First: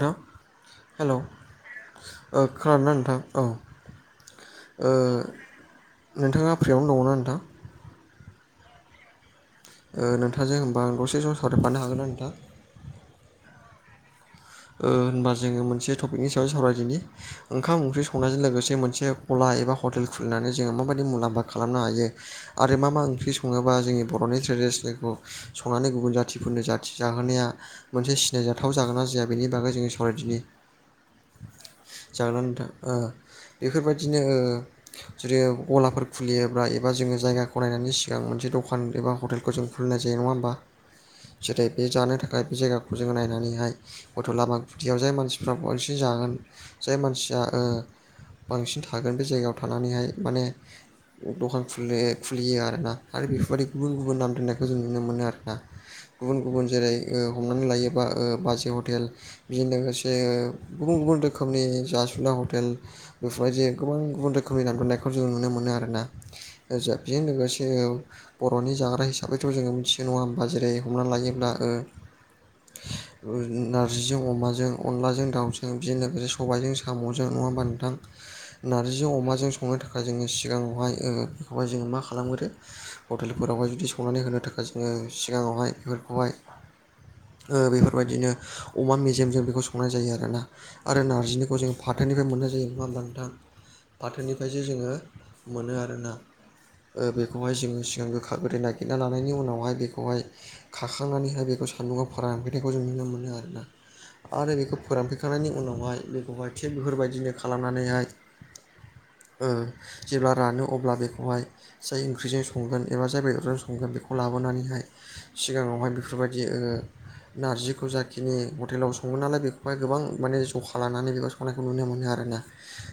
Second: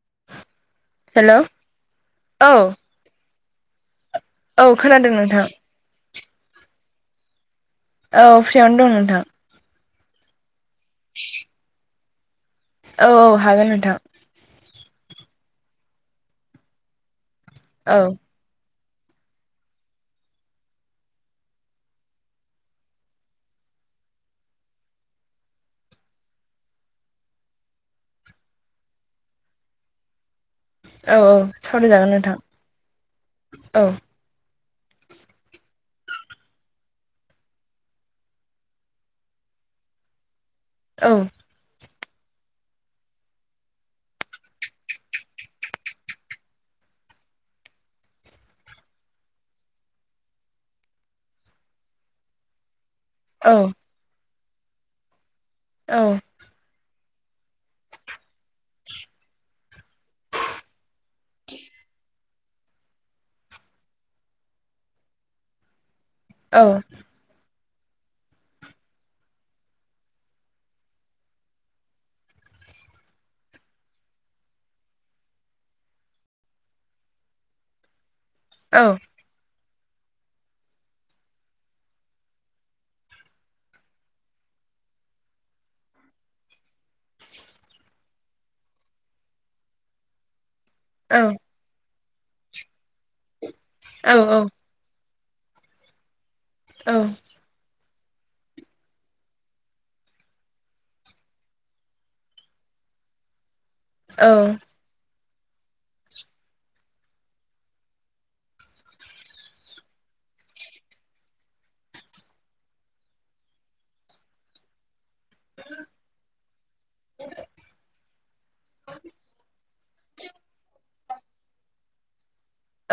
थ हेल' ओ हेलौ औ खोनादोंना नोंथां औ। औ ओ खोनादों नोंथां नोंथाङा फ्रियावनो दङ ना नोंथां? औ फ्रियावनो दं नोंथां। ओ नोंथाजों होनबा आं दसे सम सावरायफानो हागोन्ना नोंथां? औ औ हागोन नोंथां। ओ होनबा जोङो मोनसे टपिक नि सायाव सावरायदिनि ओंखाम औ ओंख्रि संनायजों लोगोसे मोनसे अला एबा हटेल खुलिनानै जोङो माबायदि मुलाम्फा खालामनो हायो। आरो मा मा ओंख्रि सङोबा जोंनि बर'नि ट्रेडिसनेलखौ संनानै गुबुन जाथिफोरनो जाथि जाहोनाया मोनसे सिनायजाथाव जागोन ना जाया बेनि बागै जोंनि सावरायदिनि। औ सावरायजागोन नोंथां जागोन नोथां ओ औ बेफोरबायदिनो ओ जुदि गलाफोर खुलियोब्ला एबा जोङो जायगाखौ नायनायनि सिगां मोनसे दखान एबा हटेल खौजों खुलिनाय जायो नङा होनोमबा? औ। जेरै' बे जानो थाखाय बे जायगाखौ जोङो नायनानै हाय गथ' लामा गुदियाव जाय मानसिफ्रा बांसिन जागोन जाय मानसिया ओ बांसिन थागोन बे जायगायाव थानानैहाय माने दखान खुले खुलियो आरो ना। आरो औ बेफोरनि गुबुन गुबुन नाम दोननायखौ जों नुनो मोनो आरो ना। औ। गुबुन गुबुन जेरै' ओ हमनानै लायोबा ओ बाजै ह टेल बिजों लोगोसे गुबुन गुबुन रोखोमनि जासुला हटेल बेफोरबायदि गोबां गुबुन रोखोमनि दा खौ जों नुनो मोनो आरो ना। औ बेजों लोगोसे बर'नि जाग्रा हिसाबैथ' जोङो मिथियो नङा होमबा जेरै हमना लायोब्ला नार्जिजों अमाजों, अनलाजों दाउजों, बिजों लोगोसे सबाइजों साम'जों नङा होनबा नोंथां? औ नार्जिजों अमाजों संनो थाखाय जोङो सिगाङावहाय बेखौहाय जोङो मा खालामगोरो हटेलफोरावहाय जुदि संनानै होनो थाखाय जोङो सिगाङावहाय बेफोरखौहाय बेफोरबायदिनो अमा मेजेमजों बेखौ संनाय जायो आरोना आरो औ नारजिनिखौ जों फाथोनिफ्राय मोननाय जायो नङा होनबा नोंथां? फाथोनिफ्रायसो जोङो मोनो आरो ना। औ ओ बेखौहाय जोङो सिगां गोखा गोदै नागिरना लानायनि उनावहाय बेखौहाय खाखांनानैहाय बेखौ सान्दुंङआव फोरानफैनायखौ जों नुनो मोनो आरोना औ आरो बेखौ फोरान फैखांनायनि उनावहाय बेखौहाय थिग बेफोरबायदिनो खालामनानैहाय ओ जेब्ला रानो अब्ला बेखौहाय जाय ओंख्रिजों संगोन एबा जाय बेदरजों संगोन बेखौ लाबोनानैहाय सिगाङावहाय बेफोरबायदि ओ नारजिखौ जा खिनि हटेलाव सङो नालाय बेखौहाय गोबां माने जखा लानानै बेखौ संनायखौ नुनो मोनो आरोना।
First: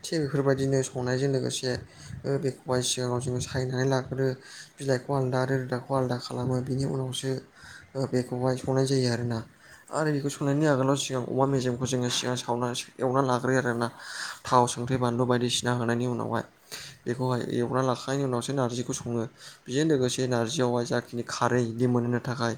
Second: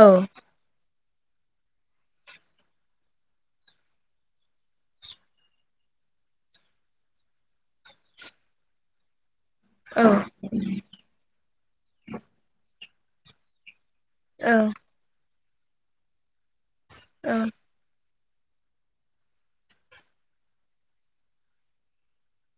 औ उम औ थिग बेफोरबायदिनो संनायजों लोगोसे ओ बेखौबा सिगाङाव जोङो सायनानै लाग्रो बिलाइखौ आलादा रोदाखौ आलादा खालामो बिनि उनावसो ओ बेखौहाय संनाय जायो आरोना। औ आरो एखौ संनायनि आगोलाव सिगां अमा मेजेमखौ जोङो सिगां सावना एवना लाग्रोयो आरो ना। औ थाव, संख्रि, बानलु बायदिसिना होनायनि उनावहाय बेखौहाय एवना लाख खायनि उनावसो नार्जिखौ सङो। बेजों लोगोसे नार्जियावहाय जाखिनि खारै बे मोनहोनो थाखाय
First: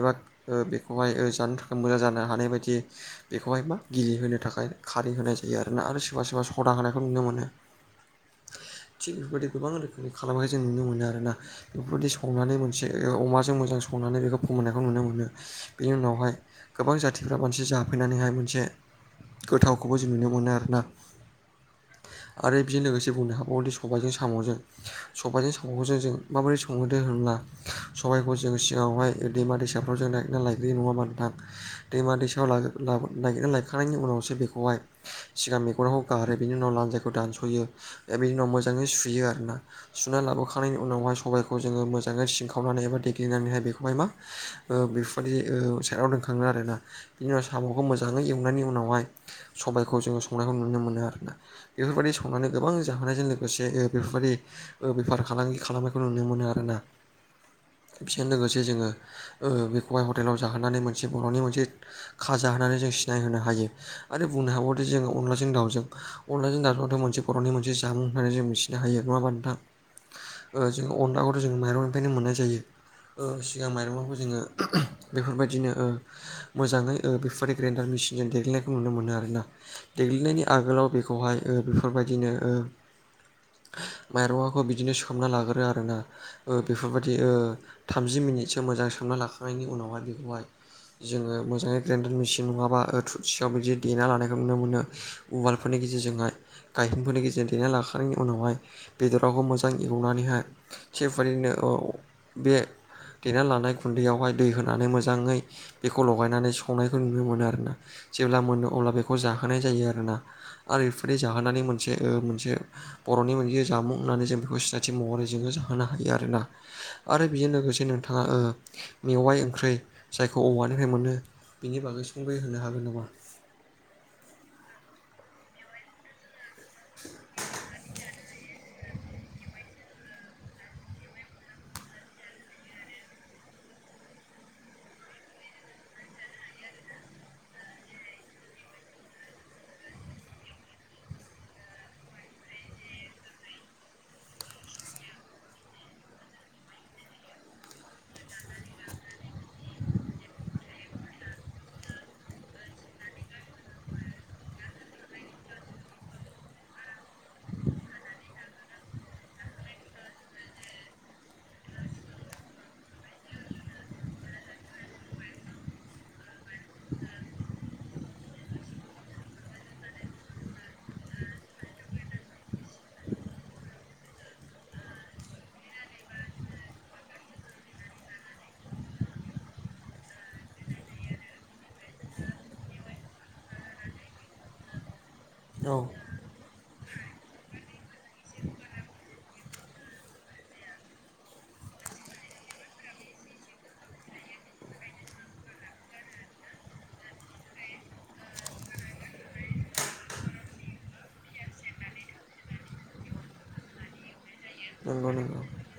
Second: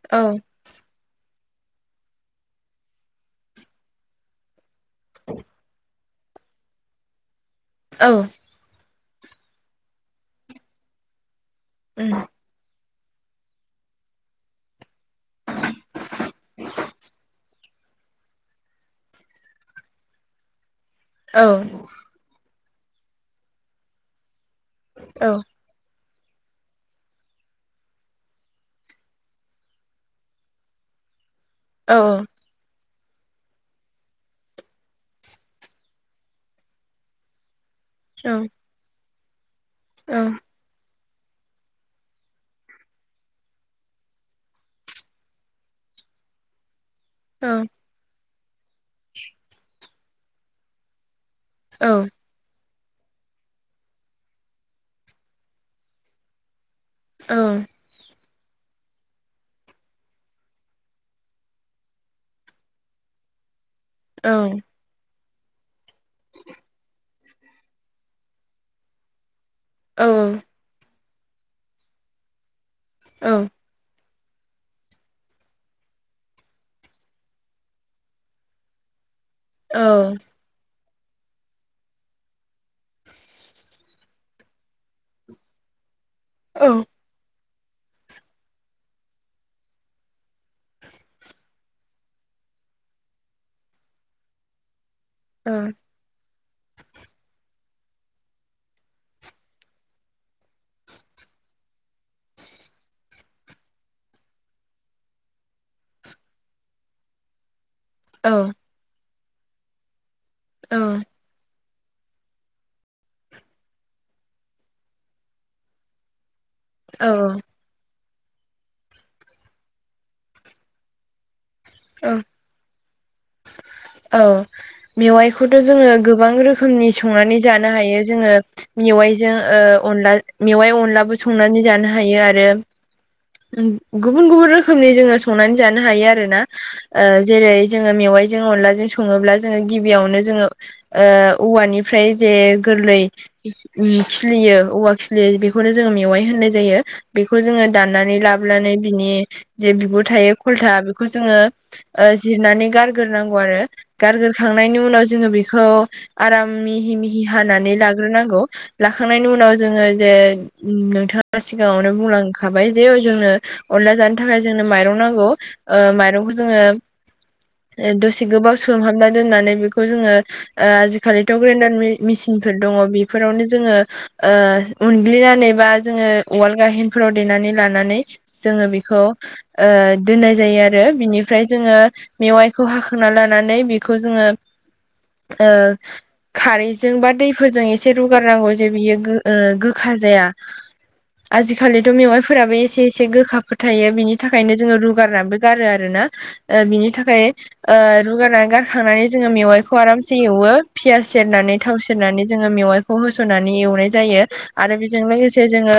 एबा ओ बेखौहाय ओ जानो थाखाय मोजां जानो हानाय बायदि बेखौहाय मा गिलि होनो थाखाय खारै होनाय जायो आरो ना। आरो सोरबा सोरबा सदा होनायखौ नुनो मोनो। औ थिग बेफोरबायदि गोबां रोखोमनि खालामनाय जों नुनो मोनो आरोना। बेफोर दि संनानै मोन से एल अमाजों मोजां संनानै बेखौ फोमोननायखौ नुनो मोनो। बेनि उनावहाय गोबां जाथिफ्रा मानसि जाफैनानैहाय मोनसे गोथावखौबो जों नुनो मोनो आरो ना। औ आरो बेजों लोगोसे बुंनो हाबावोदि सबायजों साम'जों सबायजों सा म'जों जों माबोरै संहोदो होनब्ला सबायखौ जों सिगाङावहाय ओ दैमा दैसाफ्राव जों नागिरना लायग्रोयो नङा होमबा नोंथां? दैमा दैसायाव ला-लाबो नायगिरना लायखांनायनि उनावसो बेखौहाय सिगां मेगनाव गारो बेनि उनाव लान्जायखौ दानस'यो। ए बिनि उनाव मोजाङै सुयो आरो ना। सुना लाबोखा खांनायनि उनावहाय सबायखौ जोङो मोजाङै सिनखावनानै एबा देग्लिनानैहाय बेखौहाय मा ओ बेफोर बादि ओ सायदाव दोनखाङो आरोना। बिनि उनाव साम'खौ मोज जाङै एवनायनि उनावहाय सबायखौ जोङो संनायखौ नुनो मोनो आरोना। बेफोर बायदि स संनायनि गोबां जाहोनायजों लोगोसे ए बेफोरबायदि ओ बेफार फालांगि खालामनायखौ नुनो मोनो आरोना। ओं फिजों लोगोसे जोङो ओ बेखौहाय हटेलाव जाहोनानै मोन से बर'नि मोनसे खाजा होननानै जों सिनायहोनो हायो। औ आरो बुंनो हाबाव दि जों अनलाजों दावजों अनलाजों दाथ' मोनसे बर'नि मोनसे जामुं होननानै जों मिथिनो हायो। नङा होमबा नोंथां? ओ जोङो अनलाखौथ' जोङो माइरंनिफ्रायनो मोननाय जायो। ओ जि सिगां माइरं बाबो जोङो बेफोरबायदिनो ओ मोजाङै ओ बेफोर ग्रानदार मेसिनजों देग्लिनायखौ नुनो मोनो आरोना। देग्लिनायनि आगोलाव बेखौहाय ओ बेफोर बायदिनो ओ मायरंआखौ बिदिनो सोमना लाग्रोयो आरोना। ओ बेफोरबाय दि ओ थामजि मिनिटसो मोजां सोमना लाखांनायनि उनावहाय बेखौहाय जोङो मोजाङै ग्रेडार मेसिन नङाबा ओ थु सिखा बादि देना लानायखो नुनो मोनो औ उवालफोरनि गेज जे जोंहाय गायखंफोरनि गेजेरजों दैना लाखांनायनि उनावहाय बेदरावखौ मोजां एवनानैहाय थिग फादिनो बे देना लानाय गुन्दैयावहाय दै होनानै मोजाङै बेखौ लगायनानै संनायखौ नुनो मोनो आरोना। जेब्ला मोनो अब्ला बेखौ जाहोनाय जायो आरोना। आरो एफोरदि जाहोनानै मोनसे ओ मोनसे बर'नि मोनसे जामुं होननानै जों बेखौ सिनायथि महरै जोङो जाहोनो हायो आरोना। आरो बेजों लोगोसे नोंथाङा ओ मेवाइ ओंख्रै जायखौ औवानिफ्राय मोनो। बिनि औ बागै सुंद'यै होननो हागोन नामा? औ मेवाइखौथ' जोङो गोबां रोख खोमनि संनानै जानो हायो जोङो। मेवाइजों ओ अनला मेवाइ अनलाबो संनानै जानो हायो। आरो उम गुबुन गुबुन रोखोमनि जोङो संनानै जानो हायो आरो ना। ओ जेरै जोङो मेवाइजों अनलाजों सङोब्ला जोङो गिबियावनो जोङो। ओ औवानिफ्राय जे गोरलै उ खिलियो औवा खिलियो बेखौनो जोङो मेवाइ होननाय जायो। बेखौ जोङो दाननानै नानै लाबोनानै बिनि जे बिगुर थायो खलथा बेखौ जोङो ओ जिरनानै गारग्रोनांगौ आरो गारग्रोखांनायनि उनाव जोङो बेखौ आराम मिहि मिहि हानानै लाग्रोनांगौ। लाखांनायनि उनाव जोङो जे नोंथाङा सिगाङावनो बुंलांखाबाय जे जोंनो अनला जानो थाखाय जोंनो माइरं नांगौ ओ माइरंखौ जोङो दसे गोबाव सोमहाबना दोननानै बेखौ जोङो ओ आजिखालिथ' ग्रेन्डार मेसिनफोर दङ बेफोरावनो जोङो ओ उनग्लिनानै बा जोङो उवाल गाहेनफोराव देनानै लानानै जोङो बेखौ ओ दोननाय जायो आरो। बिनिफ्राय जोङो मेवाइखौ हाखांना लानानै बेखौ जोङो [inaudible] ओ औ खारैजों बा दैफोरजों एसे रुगारनांगौ जे बियो ओ गोखा जाया आजिखालिथ' मेवाइ फोराबो एसे एसे गोखाफोरो थायो बिनि थाखायनो जोङो रुगारनानैबो गारो आरोना। ओ बिनि थाखाय ओ रुगारना गारखांनानै जोङो मेवाइखौ आरामसे एवो पियास सेरनानै थाव सेरनानै जोङो मेवाइखौ होस'नानै एवनाय जायो। आरो बेजों नंगौ नंगौ लोगोसे जोङो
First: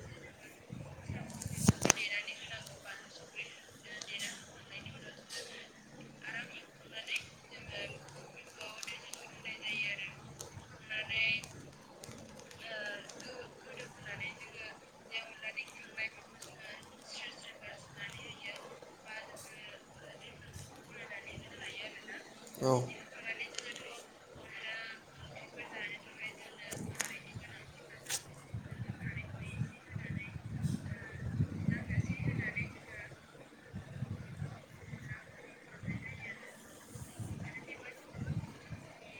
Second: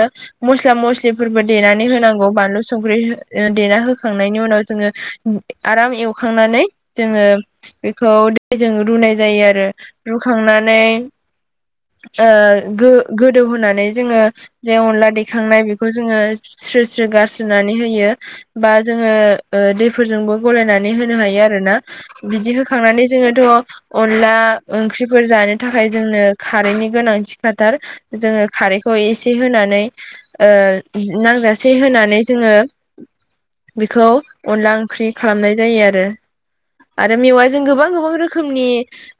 मस्ला, मस्लि फोरबो देनानै होनांगौ बानलु संख्रि देना होखांनायनि उनाव जोङो आराम एवखांनानै जोङो बेखौ दैजों रुनाय जायो। आरो रुखांनानै ओ गो गोदौ होनानै जोङो जे अनला दैखांनाय बे खौ जोङो स्रो-स्रो गारस्रोनानै होयो। बा जोङो ओ दैफोरजोंबो गलायनानै होनो हायो आरोना। बिदि औ होखांनानै जोङोथ' अनला ओंख्रिफोर जानो थाखाय जोंनो खारैनि गोनांथि खाथार जोङो खारैखौ एसे होनानै ओ नांजासे होनानै जोङो बेखौ अनला ओंख्रि खालामनाय जायो आरो। आरो मेवाजों गोबां-गोबां रोखोमनि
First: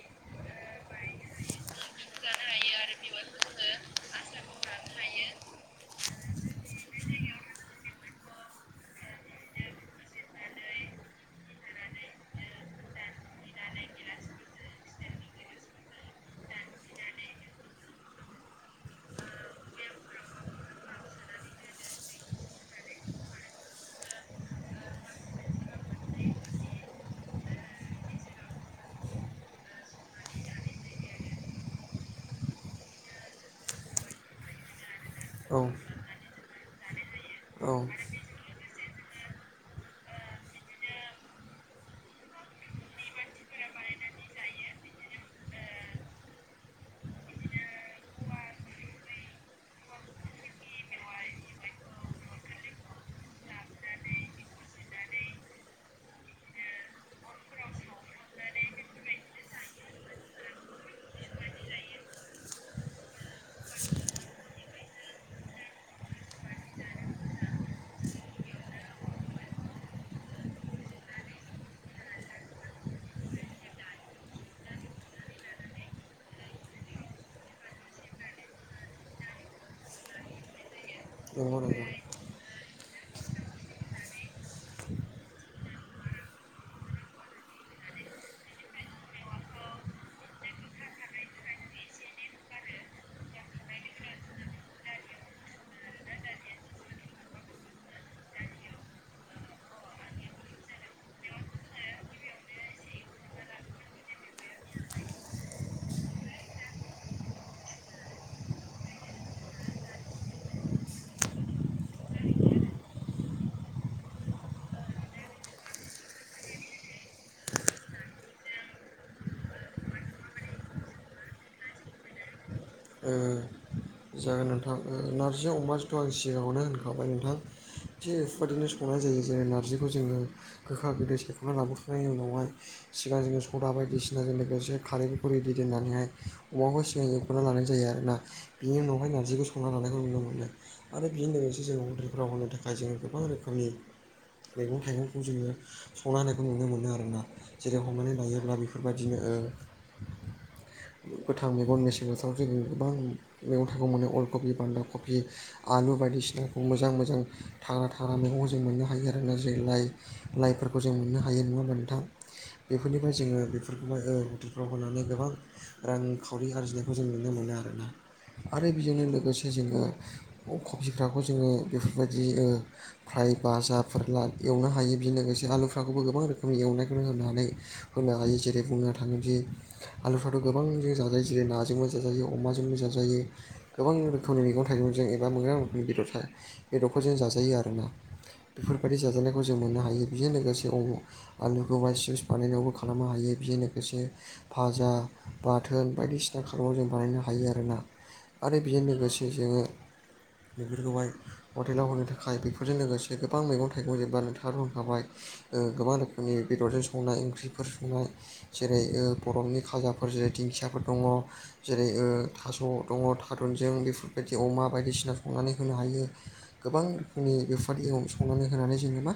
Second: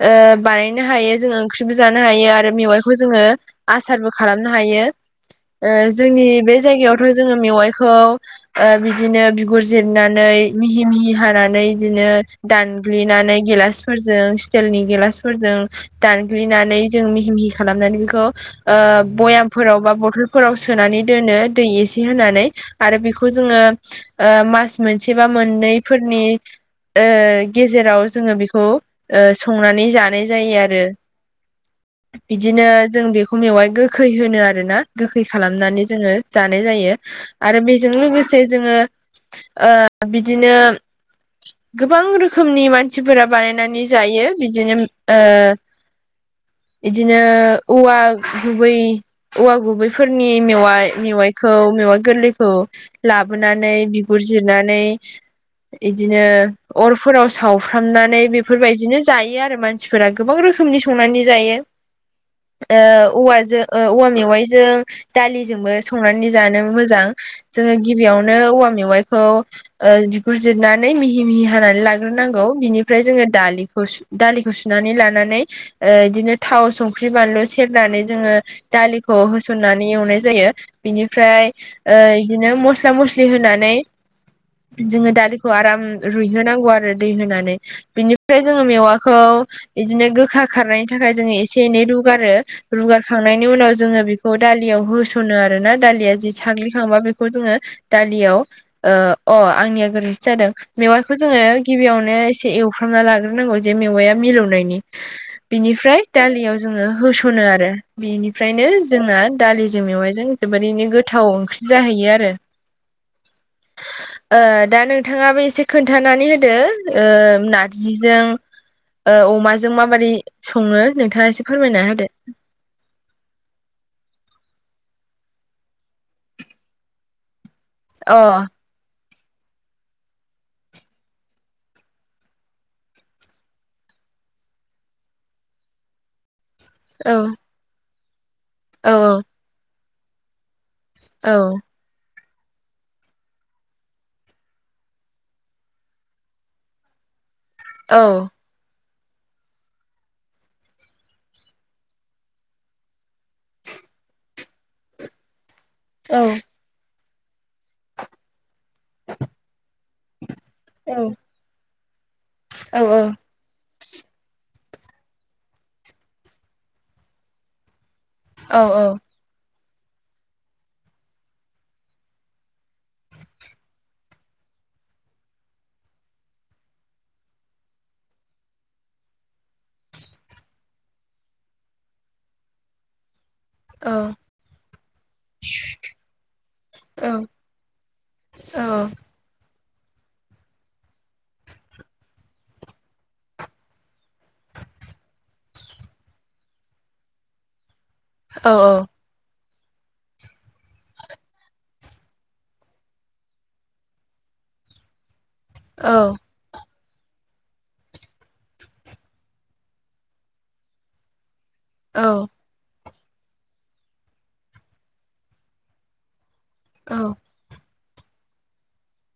ओ बानायनो हायो जोङो ओंख्रिबो जानो हायो। आरो मेवाइखौ जोङो आसारबो खालामनो हायो ऐ जोंनि बे जायगायावथ' जोङो मेवाइखौ ओ बिदिनो बिगुर जिरनानै मिहि मिहि हानानै बिदिनो दानग्लिनानै गिलासफोरजों स्टिलनि गिलासफोरजों दानग्लिनानै जों मिहि मिहि खालामनानै बेखौ ओ बयामफोराव बा बथलफोराव सोनानै दोनो दै एसे होनानै आरो बेखौ जोङो ओ मास मोनसे बा मोननैफोरनि ओ गेजेराव जोङो बेखौ ओ संनानै जानाय जायो आरो। बिदिनो जों बेखौ मेवाय गोखै होनो आरोना गोखै औ खालामनानै ओ जोङो जानाय जायो आरो औ बेजों लोगोसे जोङो बिदिनो गोबां रोखोमनि मानसिफोरा बानायनानै जायो बिदिनो ओ बिदिनो औवा गुबै औवा गुबै फोरनि मेवाइ मेवाइखौ मेवाइ गोरलैखौ लाबोनानै बिगुर जिरनानै इदिनो अरफोराव सावफ्रामनानै बेफोरबायदिनो जायो आरो मान मानसिफोरा गोबां रोखोमनि संनानै जायो। जायो ओ औवाजों औवा मेवाइजों दालिजोंबो संनानै जानो मोजां जोङो गिबियावनो औवा मेवाइखौ ओ बिगुर जिरनानै मिहि मिहि हानानै लाग्रोनांगौ बिनिफ्राय जोङो दालिखौ सु दालिखौ सुनानै लानानै ओ बिदिनो थाव संख्रि बानलु सेरनानै जोङो दालिखौ। होस होनानै एवनाय जायो बिनिफ्राय नंगौ नंगौ ओ बिदिनो मस्ला मस्लि होनानै जोङो दालिखौ आराम रुइहोनांगौ आरो दै होनानै बिनिफ्राय जोङो मेवाखौ बिदिनो गोखा खारनायनि थाखाय जोङो एसे एनै रुगारो रुगारखांनायनि उनाव जोङो बि बेखौ दालियाव होस'नो आरो ना दालिया जि साग्लिखांबा बेखौ जोङो दालियाव ओ अ आंनिया गोरोन्थि जादों मेवाइखौ जोङो गिबियावनो एसे एवफ्रामना लाग्रोनांगौ जे मेवआ मिलौनायनि बिनिफ्राय दालियाव जोङो होस'नो आरो बिनिफ्रायनो जोंना दालिजों मेवाइजों जोबोरैनो गोथाव ओंख्रि जाहैयो आरो [inaudible] ओ दा नोंथाङाबो एसे खोन्थानानै होदो ओ नारजिजों ओ अमाजों माबादै सङो नोंथाङा एसे फोरमायना होदो? ओ जागोन नोंथां ओ नारजि अमाथ' आं सिगाङावनो होनखाबाय नोंथां थि अ बेफोरनो संनाय जायो जेरै नारजिखौ जोङो गोखा बिदै सायख'ना लाबोखांनायनि उनावहाय सिगां जोङो सदा बायदिसिनाजों लोगोसे कारैखौ रेडि दोननानैहाय अमाखौ सिगां औ एवगना लानाय जायो आरो ना बिनि औ उनावहाय नारजिखौ संना लानायखौ नुनो मोनो। आरो बेजों लोगोसे जों हटेलफोराव होनो थाखाय जोङो गोबां रोखोमनि मैगं थाइगंखौ जोङो संना होनायखौ नुनो मोनो आरोना जेरै औ हमनानै लायोब्ला बे फोरबायदिनो ओ गोथां मेगन मेसें बोथोराव जोङ गोबां मैगं थाइखौ मोनो अलकबि बान्दा कबि आलु औ बायदिसिनाखौ मोजां मोजां थाग्रा थाग्रा मैगंखौ जों मोननो हायो आरोना जों लाइ लाइफोरखौ औ जों मोननो हायो नङा होमा नोंथां। औ बेफोरनिफ्राय जोङो बेफो फोरफोरखौहाय हटेलफ्राव होनानै गोबां रांखावरि आरजिनायखौ जों नुनो मोनो आरोना। औ आरो बेजोंनो लोगोसे जोङो क कबिफ्राखौजोङो बेफोरबायदि ओ फ्राय बाजाफोर लाएवनो हायो बेनि लोगोसे आलुफोरखौबो गोबां रोखोमनि एवनायखौनो होनो हानाय होनो हायो जेरै बुंनो थाङोदि आलुफानथाव गोबांजों जाजायो जेरै नाजोंबो जाजायो अमाजोंबो जाजायो। गोबां औ रोखोमनि मैगं थाइगंजों एबा मोगां रोखोमनि बेदर थ औ बेदरफोरजों जाजायो आर ना। औ बेफोरबायाददि जाजानाय खौ जों मोननो हायो बेजों लोगोसे आलुखौ बा सिुस फानायनायावबो खालामनो हायो बेजों लोगोसे भाजा बाथोन बायदिसिना खाराव जों बानायनो हायो आरोना। आरो औ बेजों लोगोसे जोङो बेफोरखौहाय हटेलाव होनो थाखाय बेफोरजों लोगोसे गोबां मैगं थाइगं जोबबा नोंथाङ होनखाबाय ओ गोबां रोखोमनि बेदरजों संनाय ओंख्रि बेफोर संनाय जेरै ओ बर'नि खाजाफोर जेरै दिंखियाफोर दङ जेरै ओ औ थास' दङ थारुनजों बेफोरबायदि अमा बायदिसिना संनानै होनो हायो। गोबां रोखोमनि बेफादाव संनानै होनानै जोंनो मा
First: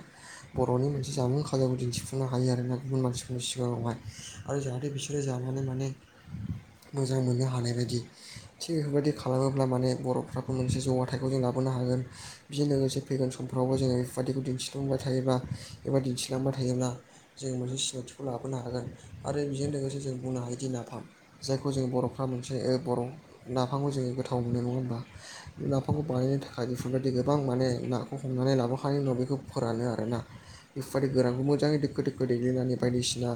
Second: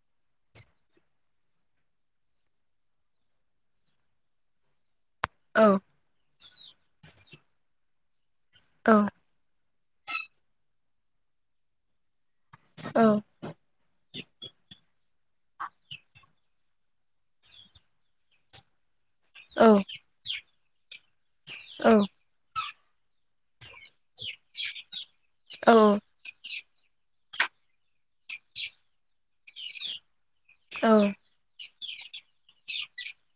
बर'नि मोनसे जामुं खाजाखौ दिन्थिफुंनो हायो आरोना गुबुन मानसिफोरनि सिगाङावहाय आरो जाहाथे बिसोर‌ सोरो जानानै औ माने मोजां मोननो हानाय बायदि थिग बेफोरबायदि खालामोब्ला माने बर'फ्राबो मोनसे जौगाथायाखौ जों लाबोनो हागोन बेजों लोगोसे फैगोन सम फ्रावबो जोङो एफोरबायदिखौ दिन्थिफ्लांबाय थायोबा एबा दिन्थिलांबाय थायोब्ला जों मोनसे सिनायथिखौ लाबोनो हागोन आरो बेजों लोगोसे जों बुंनो हायोदि नाफाम जायखौ जों बर'फ्रा मोनसे ओ बर' नाफामखौ जोङो गोथाव मोनो नङा होमबा बे नाफांखौ बानायनो था खाय एफोरबायदि गोबां माने नाखौ हमनानै लाबोखनायनि उनाव बेखौ फोरानो आरोना। [unintelligible] गोरानखौ मोजाङै दोखो दोखो दिग्लिनानै बायदिसिना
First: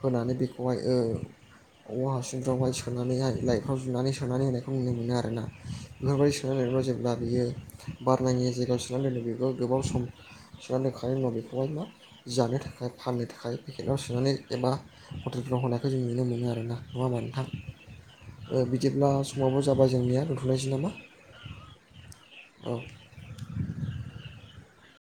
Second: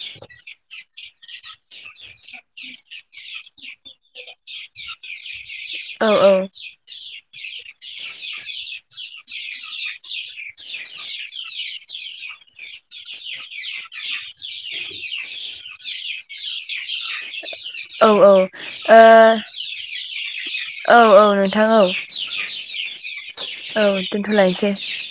होनानै बेखौहाय ओ औवा हासुंफ्रावहाय सोनानैहाय लायफ्राव जुना सोनानै होनायखौ नुनो मोनो आरोना बेफोरबायदि सोनानै [unintelligible] ब्ला बियो बारनांयि जायगायाव सोनानै दोनदो बेखौ गोबाव सम सोना दोनखांनायनि उनाव बेखौहाय मा जानो थाखाय फाननो थाखाय पेकेटाव सोनानै जेनेबा हटेलफ्राव होनायखौ जों नुनो मोनो आरोना नङा होमबा नोंथां औ बिदिब्ला औ समाबो जाबाय ओ जोंनिया दोनथ'लायनोसै नामा औ औ नोंथां औ औ दोनथ'लायनोसै